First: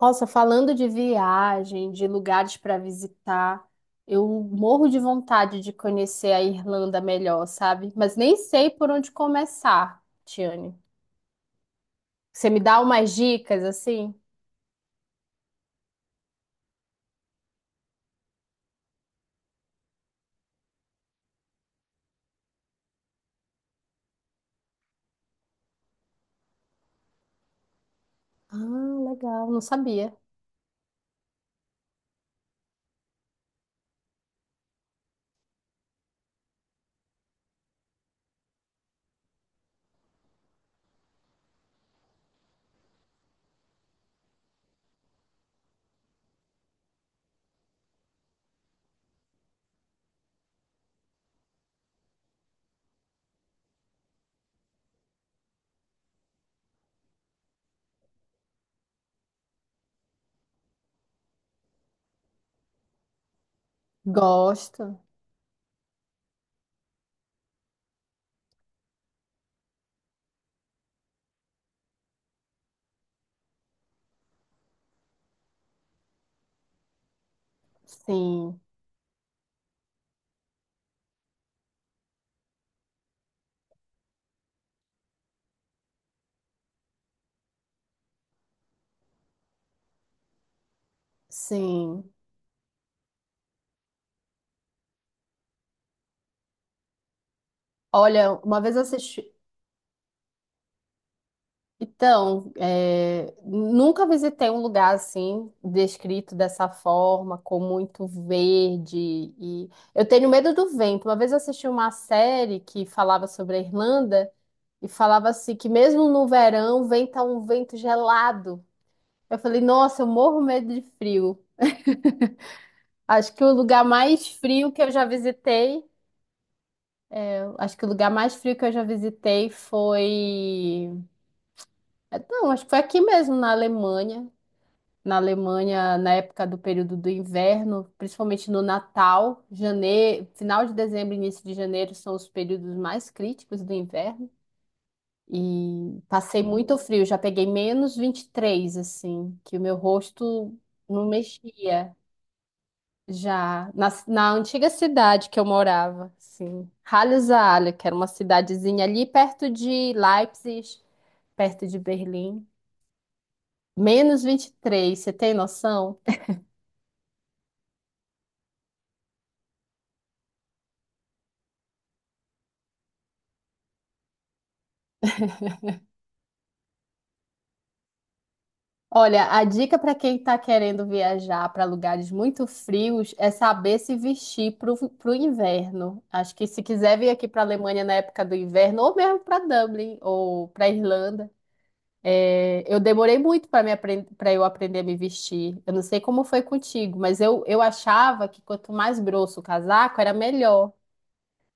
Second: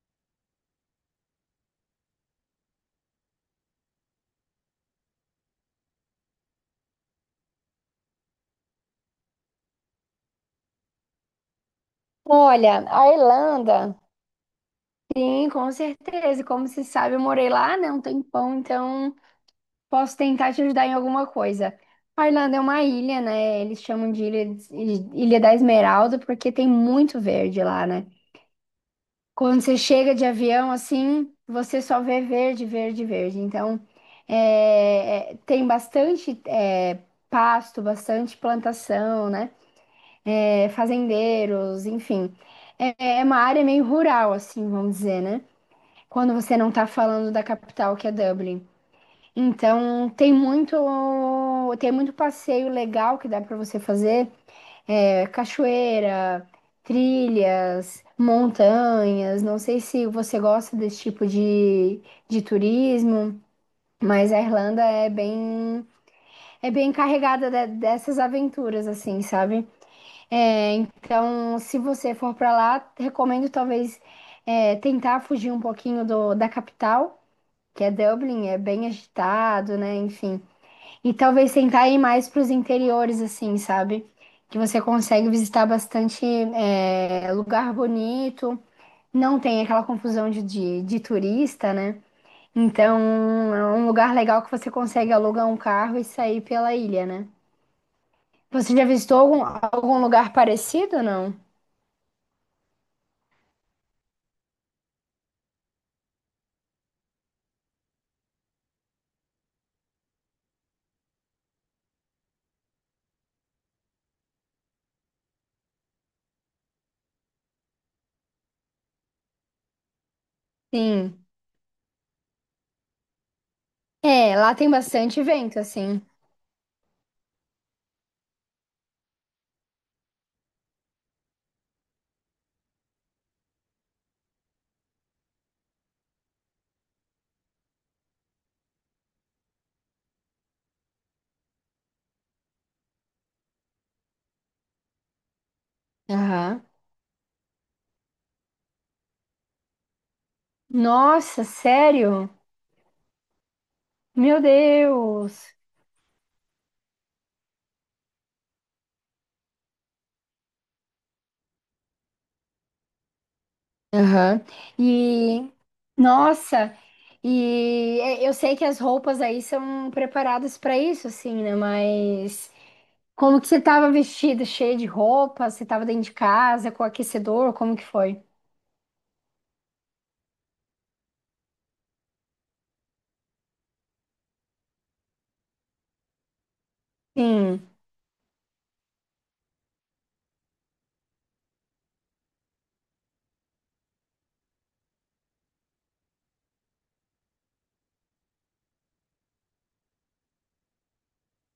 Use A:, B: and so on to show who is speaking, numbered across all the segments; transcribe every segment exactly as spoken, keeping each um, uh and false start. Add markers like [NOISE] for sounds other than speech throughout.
A: Nossa, falando de viagem, de lugares para visitar, eu morro de vontade de conhecer a Irlanda melhor, sabe? Mas nem sei por onde começar, Tiane. Você me dá
B: Olha, a
A: umas dicas
B: Irlanda,
A: assim?
B: sim, com certeza. E como se sabe, eu morei lá, né, um tempão, então posso tentar te ajudar em alguma coisa. A Irlanda é uma ilha, né? Eles chamam de Ilha, Ilha da Esmeralda porque tem muito verde lá, né?
A: Ah, legal, não
B: Quando você
A: sabia.
B: chega de avião, assim, você só vê verde, verde, verde. Então, é, é, tem bastante é, pasto, bastante plantação, né? É, fazendeiros, enfim. É, é uma área meio rural, assim, vamos dizer, né? Quando você não tá falando da capital, que é Dublin. Então, tem muito, tem muito passeio legal que dá para você fazer, é, cachoeira, trilhas, montanhas. Não sei se você gosta desse tipo de, de turismo, mas a Irlanda
A: Gosto,
B: é bem, é bem carregada de- dessas aventuras, assim, sabe? É, então, se você for para lá, recomendo talvez é, tentar fugir um pouquinho do, da capital, que é Dublin, é
A: sim,
B: bem agitado, né? Enfim. E talvez tentar ir mais para os interiores, assim, sabe? Que você consegue visitar bastante é, lugar bonito, não tem aquela confusão de, de, de turista, né?
A: sim.
B: Então, é um lugar legal que você consegue alugar um carro e sair pela ilha, né?
A: Olha, uma vez
B: Você
A: eu
B: já visitou
A: assisti.
B: algum, algum lugar parecido, não?
A: Então, é, nunca visitei um lugar assim, descrito dessa forma, com muito verde. E eu tenho medo do vento. Uma vez eu assisti uma série que falava sobre a Irlanda e falava assim que mesmo no verão venta um vento gelado. Eu falei, nossa, eu morro medo de
B: Sim.
A: frio. Acho que o lugar mais
B: É, lá tem
A: frio que eu já
B: bastante vento,
A: visitei,
B: assim.
A: eu acho que o lugar mais frio que eu já visitei foi, eh, não, acho que foi aqui mesmo na Alemanha. Na Alemanha na época do período do inverno, principalmente no Natal, janeiro, final de dezembro, início de janeiro são os períodos mais críticos do inverno. E passei
B: Aham.
A: muito frio, já peguei menos vinte e três, assim, que o meu rosto não
B: Nossa,
A: mexia
B: sério?
A: já na, na
B: Meu
A: antiga cidade que eu
B: Deus!
A: morava, assim, Halle-Saale, que era uma cidadezinha ali perto de Leipzig, perto de Berlim. Menos
B: Aham.
A: vinte e três. Você tem
B: E,
A: noção?
B: nossa, e é, eu sei que as roupas aí são preparadas para isso, assim, né? Mas como que você tava vestida, cheia de roupa? Você tava dentro de casa, com aquecedor? Como que foi?
A: Olha, a dica para quem está querendo viajar para lugares muito frios é saber se vestir para o inverno. Acho que se quiser vir aqui para a
B: Sim,
A: Alemanha na época do inverno, ou mesmo para Dublin ou para Irlanda, é, eu demorei muito para me aprend... para eu aprender a me vestir. Eu não sei como foi contigo, mas eu, eu achava que quanto mais grosso o casaco era melhor.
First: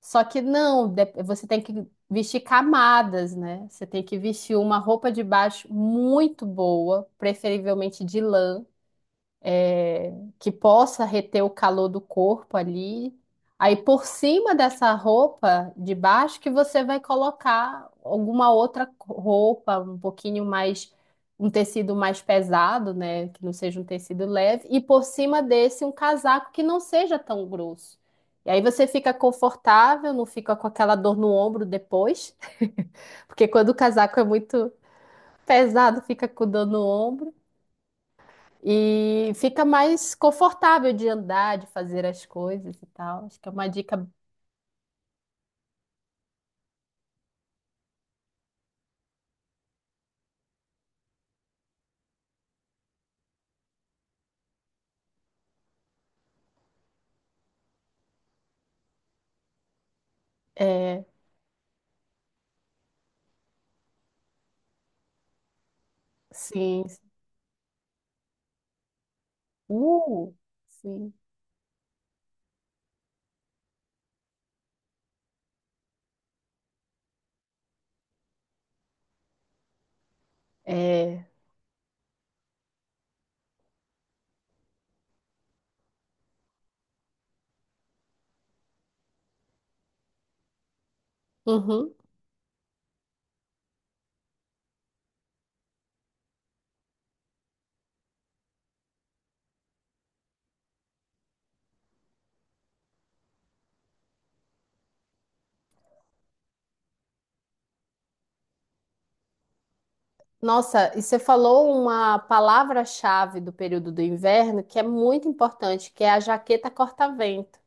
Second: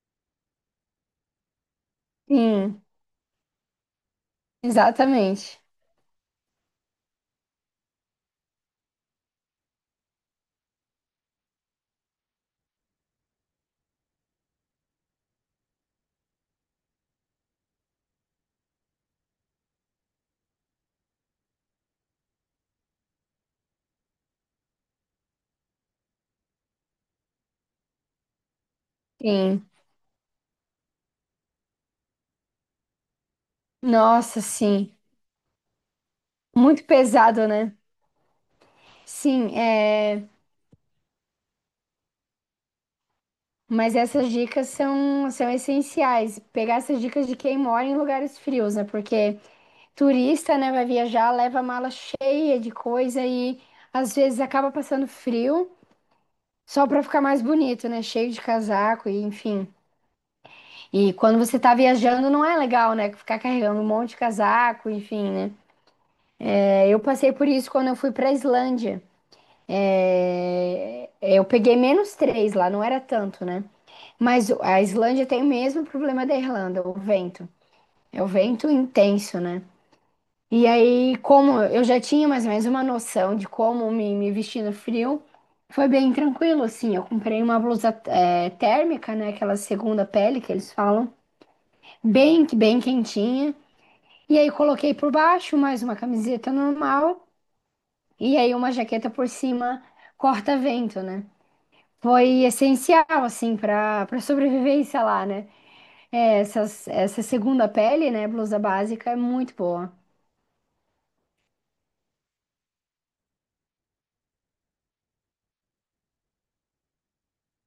A: Só que não, de- você tem que vestir
B: sim,
A: camadas, né? Você tem que vestir uma roupa de
B: exatamente.
A: baixo muito boa, preferivelmente de lã que possa reter o calor do corpo ali. Aí por cima dessa roupa de baixo que você vai colocar alguma outra roupa, um pouquinho mais, um tecido mais pesado, né? Que não seja um tecido leve. E por cima desse um casaco que não seja tão grosso. E aí você fica
B: Sim.
A: confortável, não fica com aquela dor no ombro depois. [LAUGHS] Porque quando o casaco é
B: Nossa,
A: muito
B: sim.
A: pesado, fica com dor no
B: Muito
A: ombro.
B: pesado, né?
A: E
B: Sim,
A: fica mais
B: é.
A: confortável de andar, de fazer as coisas e tal. Acho que é uma
B: Mas
A: dica,
B: essas dicas são, são essenciais. Pegar essas dicas de quem mora em lugares frios, né? Porque turista, né, vai viajar, leva a mala cheia de coisa e às vezes acaba passando frio só para ficar mais bonito, né? Cheio de casaco e enfim.
A: é,
B: E quando você tá viajando, não é legal, né? Ficar carregando um monte de casaco, enfim, né?
A: sim.
B: É, eu passei por isso quando eu fui pra Islândia.
A: Uh,
B: É,
A: sim.
B: eu peguei menos três lá, não era tanto, né? Mas a Islândia tem o mesmo problema da Irlanda, o vento. É o vento intenso, né? E aí,
A: É,
B: como eu já tinha mais ou menos uma noção de como me, me vestir no frio, foi bem tranquilo, assim. Eu comprei uma blusa é, térmica, né? Aquela segunda pele que eles falam,
A: uhum.
B: bem, bem quentinha. E aí, coloquei por baixo mais uma camiseta normal e aí uma jaqueta por cima corta-vento, né? Foi essencial, assim, para para sobrevivência lá, né? É, essas, essa segunda pele, né, blusa básica, é muito boa.
A: Nossa, e você falou uma palavra-chave do período do inverno que é muito importante, que é a jaqueta corta-vento.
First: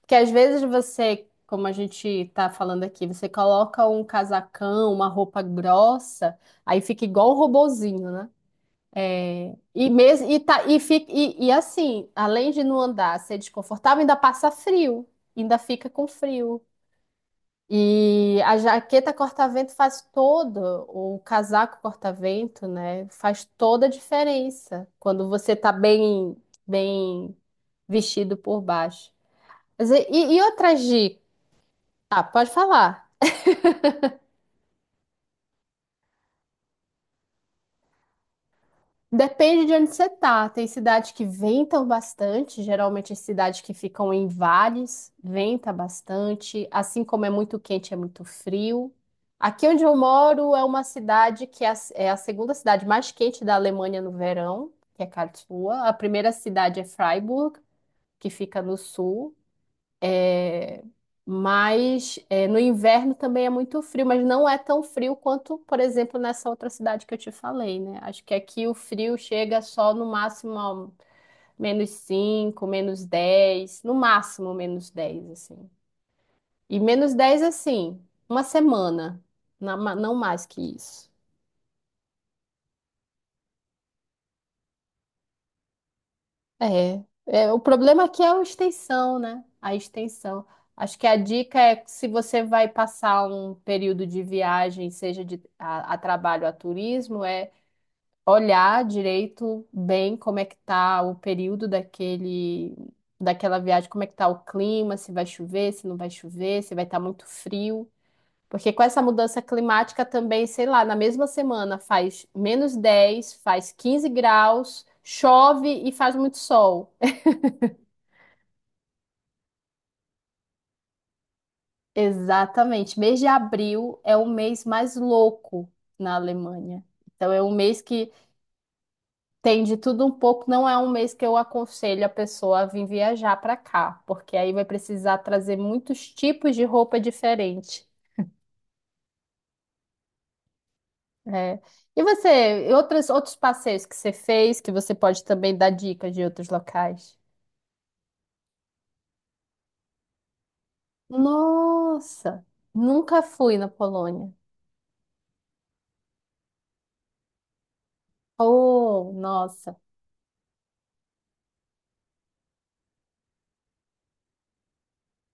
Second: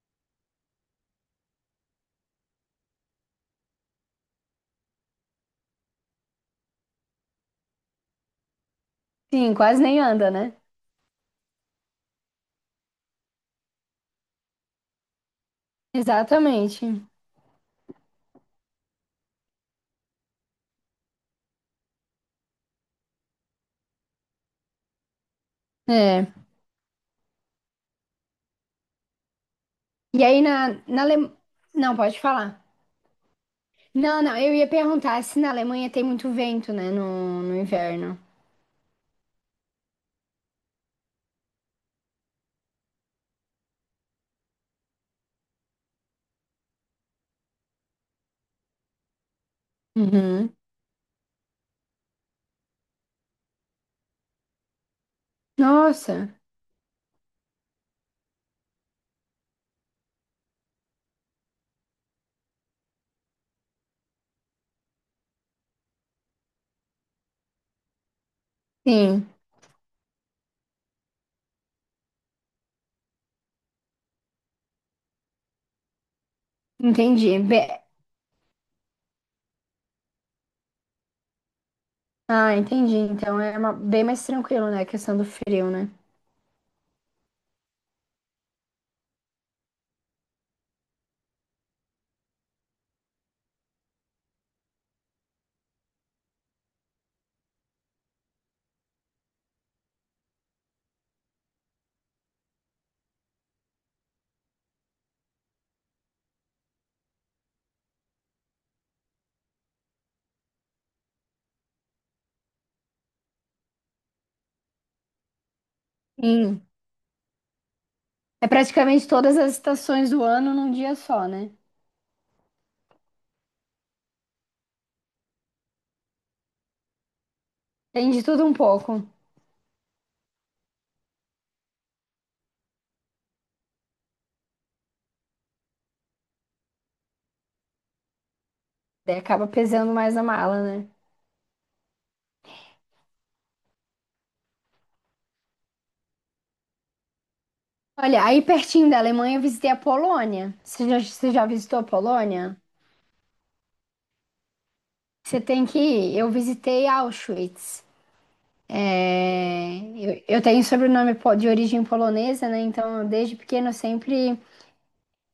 A: Porque às vezes você, como a gente está falando aqui, você coloca um casacão, uma roupa grossa, aí fica igual um robozinho, né?
B: Sim,
A: É,
B: quase
A: e
B: nem
A: mesmo
B: anda,
A: e,
B: né?
A: tá, e, fica, e, e Assim, além de não andar, ser desconfortável, ainda passa frio, ainda fica com frio.
B: Exatamente.
A: E a jaqueta corta-vento faz todo, o casaco corta-vento, né? Faz toda a diferença quando você tá
B: É.
A: bem, bem vestido por baixo. Mas E,
B: E
A: e
B: aí
A: e
B: na,
A: outras
B: na Ale...
A: dicas?
B: Não, pode
A: Ah, pode
B: falar.
A: falar.
B: Não, não, eu ia perguntar se na Alemanha tem muito vento, né, no, no inverno.
A: Depende de onde você tá. Tem cidades que ventam bastante, geralmente as cidades que ficam em vales, venta bastante, assim como é muito quente, é muito frio. Aqui onde eu
B: Uhum.
A: moro é uma cidade que é a, é a segunda cidade mais quente da Alemanha no verão, que é Karlsruhe. A
B: Nossa,
A: primeira cidade é Freiburg, que fica no sul. É, mas é, no inverno também é muito frio, mas não é tão frio quanto, por exemplo, nessa outra cidade que eu te falei, né? Acho que aqui o frio
B: sim,
A: chega só no máximo a menos cinco menos dez no máximo menos dez assim. E menos
B: entendi.
A: dez
B: Be-
A: assim, uma semana, na- ma- não mais que isso.
B: Ah, entendi. Então é uma- bem mais tranquilo, né, a questão do frio, né?
A: É, é, o problema aqui é a extensão, né? A extensão. Acho que a dica é que se você vai passar um período de viagem, seja de, a, a trabalho, a turismo, é olhar direito bem como é que tá o período daquele, daquela viagem, como é que tá o clima, se vai chover, se não vai chover, se vai estar muito frio. Porque com essa mudança climática também, sei lá, na mesma semana faz menos dez, faz quinze graus, chove e faz muito
B: Sim.
A: sol.
B: É praticamente todas as estações do ano num dia só, né?
A: Exatamente. Mês de abril é o mês mais louco na Alemanha. Então é um mês
B: Tem
A: que
B: de tudo um pouco.
A: tem de tudo um pouco. Não é um mês que eu aconselho a pessoa a vir viajar para cá, porque aí vai precisar trazer muitos tipos de roupa diferente.
B: Daí acaba pesando mais a mala, né?
A: Né? E você, e outras, outros passeios que você fez, que você pode também dar dicas de outros locais?
B: Olha, aí pertinho da Alemanha eu visitei a Polônia. Você já, você já visitou a
A: Nossa,
B: Polônia?
A: nunca fui na Polônia.
B: Você tem que ir. Eu visitei Auschwitz.
A: Oh, nossa,
B: É, eu, eu tenho sobrenome po- de origem polonesa, né? Então, desde pequeno eu sempre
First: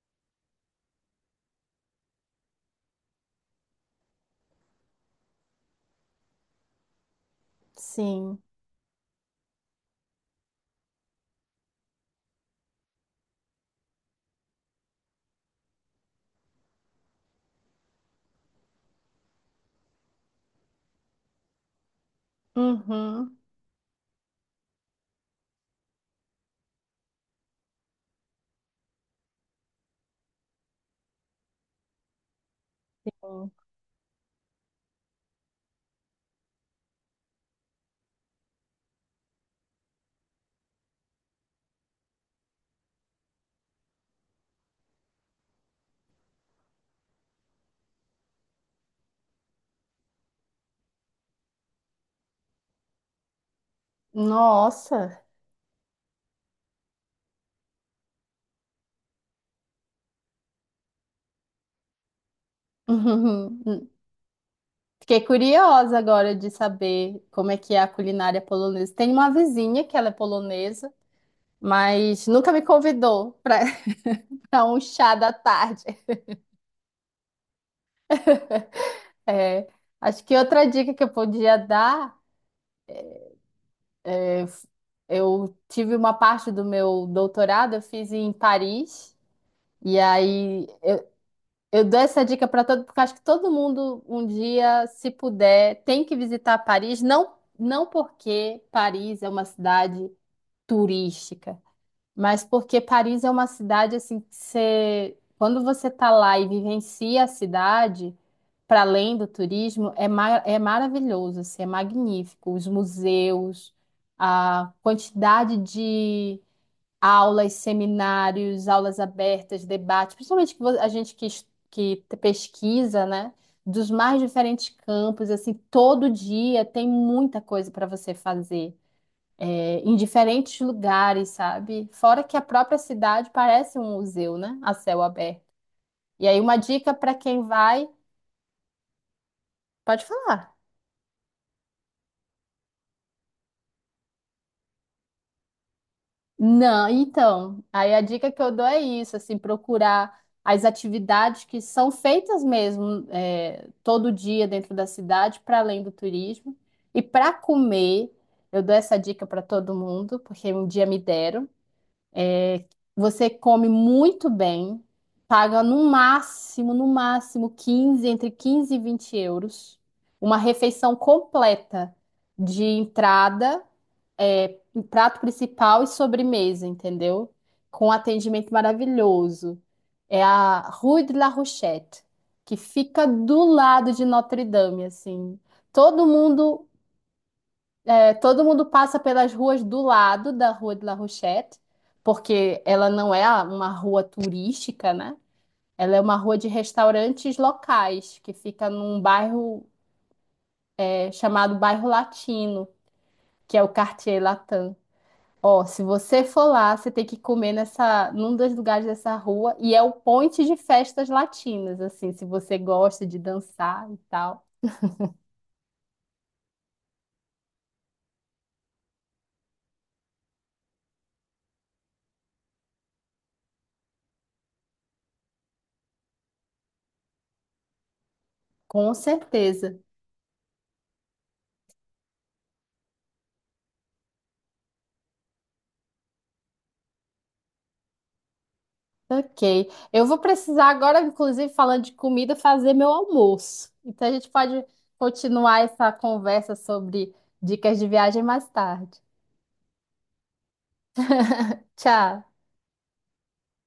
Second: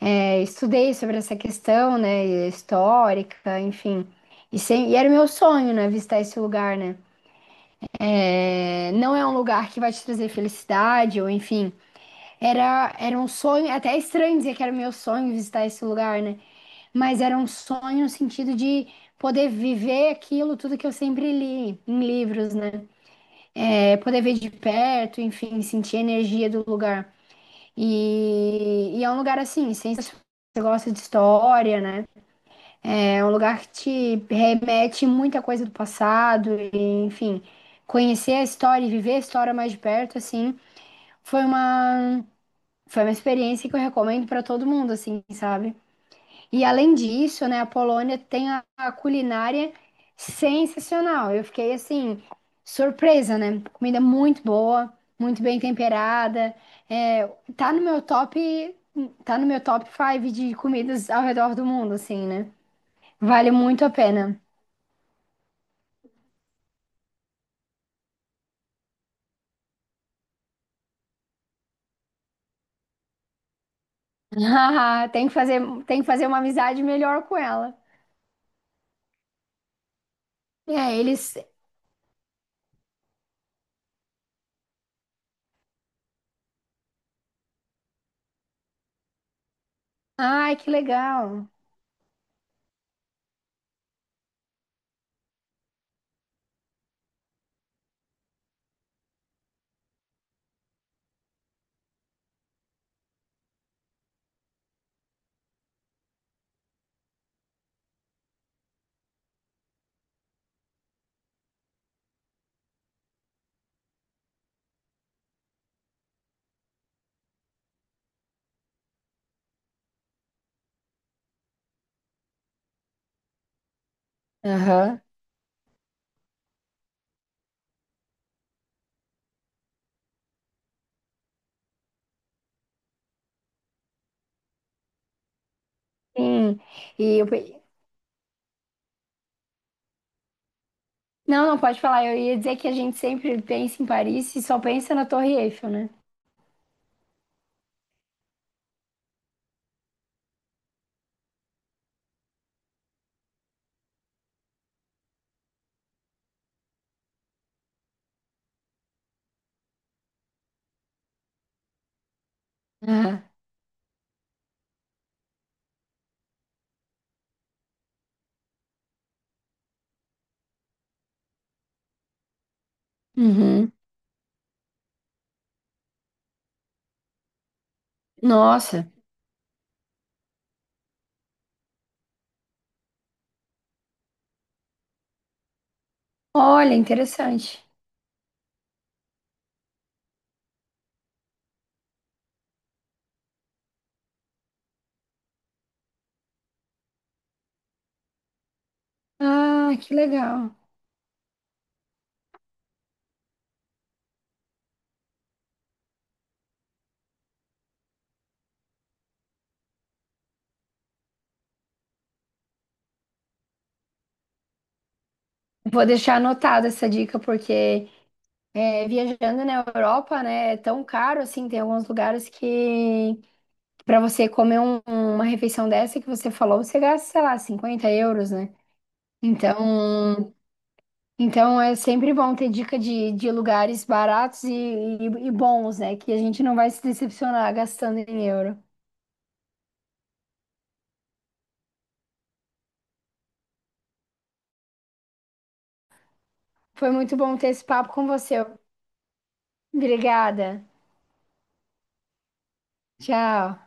B: é, estudei sobre essa questão, né? Histórica, enfim. E, sem- e era o meu sonho, né? Visitar esse lugar, né?
A: sim.
B: É, não é um lugar que vai te trazer felicidade, ou enfim. Era, era um sonho, é até é estranho dizer que era o meu sonho visitar esse lugar, né? Mas era um sonho no sentido de poder viver aquilo, tudo que eu sempre li em livros, né?
A: Uhum.
B: É, poder ver de perto, enfim, sentir a energia do lugar. E, e é um lugar assim, sensacional. Você gosta de história, né? É um lugar que te remete muita coisa do passado, e, enfim, conhecer a história e viver a história mais de perto, assim, foi uma, foi uma experiência que eu recomendo para todo mundo, assim, sabe? E além disso, né, a Polônia tem a, a culinária sensacional. Eu fiquei assim, surpresa, né? Comida muito boa,
A: Nossa.
B: muito bem temperada. É, tá no meu top, tá no meu top cinco de comidas ao redor do mundo, assim, né? Vale
A: Uhum.
B: muito a pena.
A: Fiquei curiosa agora de saber como é que é a culinária polonesa. Tem uma vizinha que ela é polonesa, mas nunca me convidou para [LAUGHS] um
B: [LAUGHS]
A: chá
B: Tem
A: da
B: que fazer,
A: tarde.
B: tem que fazer uma amizade melhor com ela.
A: [LAUGHS] É, acho que outra dica
B: É,
A: que eu
B: eles.
A: podia dar, eu tive uma parte do meu doutorado, eu fiz em Paris, e
B: Ai,
A: aí
B: que legal.
A: eu dou essa dica para todo, porque acho que todo mundo um dia, se puder, tem que visitar Paris, não. Não porque Paris é uma cidade turística, mas porque Paris é uma cidade assim que você, quando você tá lá e vivencia a cidade, para além do turismo, é, ma- é maravilhoso, assim, é magnífico. Os museus, a quantidade de aulas, seminários, aulas abertas, debates, principalmente que vo- a gente que, es- que te- pesquisa, né? Dos mais diferentes
B: Aham.
A: campos, assim, todo dia tem muita coisa para você fazer é, em diferentes lugares, sabe? Fora que a própria cidade parece um museu, né? A céu aberto. E aí, uma
B: Sim.
A: dica para
B: E eu,
A: quem
B: pe-
A: vai, pode falar.
B: Não, não pode falar. Eu ia dizer que a gente sempre pensa em Paris e só pensa na Torre Eiffel, né?
A: Não, então, aí a dica que eu dou é isso, assim, procurar as atividades que são feitas mesmo é, todo dia dentro da cidade, para além do turismo. E para comer, eu dou essa dica para todo mundo, porque um dia me deram.
B: Ah,
A: Você come muito bem, paga no máximo, no máximo quinze, entre quinze e vinte euros, uma refeição completa de entrada,
B: uhum.
A: é, um prato principal e sobremesa, entendeu? Com atendimento
B: Nossa.
A: maravilhoso. É a Rue de la Rochette, que fica do lado de Notre Dame, assim. Todo mundo
B: Olha, interessante.
A: é, todo mundo passa pelas ruas do lado da Rua de La Rochette, porque ela não é a- uma rua turística, né? Ela é uma rua de restaurantes locais, que fica num bairro
B: Ah, que legal.
A: é, chamado Bairro Latino, que é o Quartier Latin. Ó, se você for lá, você tem que comer nessa, num dos lugares dessa rua, e é o ponte de festas latinas, assim, se você gosta de dançar e tal.
B: Vou deixar anotada essa dica, porque é, viajando na Europa, né, é tão caro assim, tem alguns lugares que para você comer um- uma refeição dessa que você falou, você gasta, sei lá, cinquenta euros, né?
A: Com certeza.
B: Então, então é sempre bom ter dica de, de lugares baratos e, e- e bons, né? Que a gente não vai se decepcionar gastando em euro.
A: Ok. Eu vou precisar agora, inclusive, falando de comida, fazer meu almoço. Então a gente pode continuar essa conversa
B: Foi
A: sobre
B: muito bom ter esse
A: dicas de
B: papo com
A: viagem
B: você.
A: mais tarde.
B: Obrigada.
A: Tchau.
B: Tchau.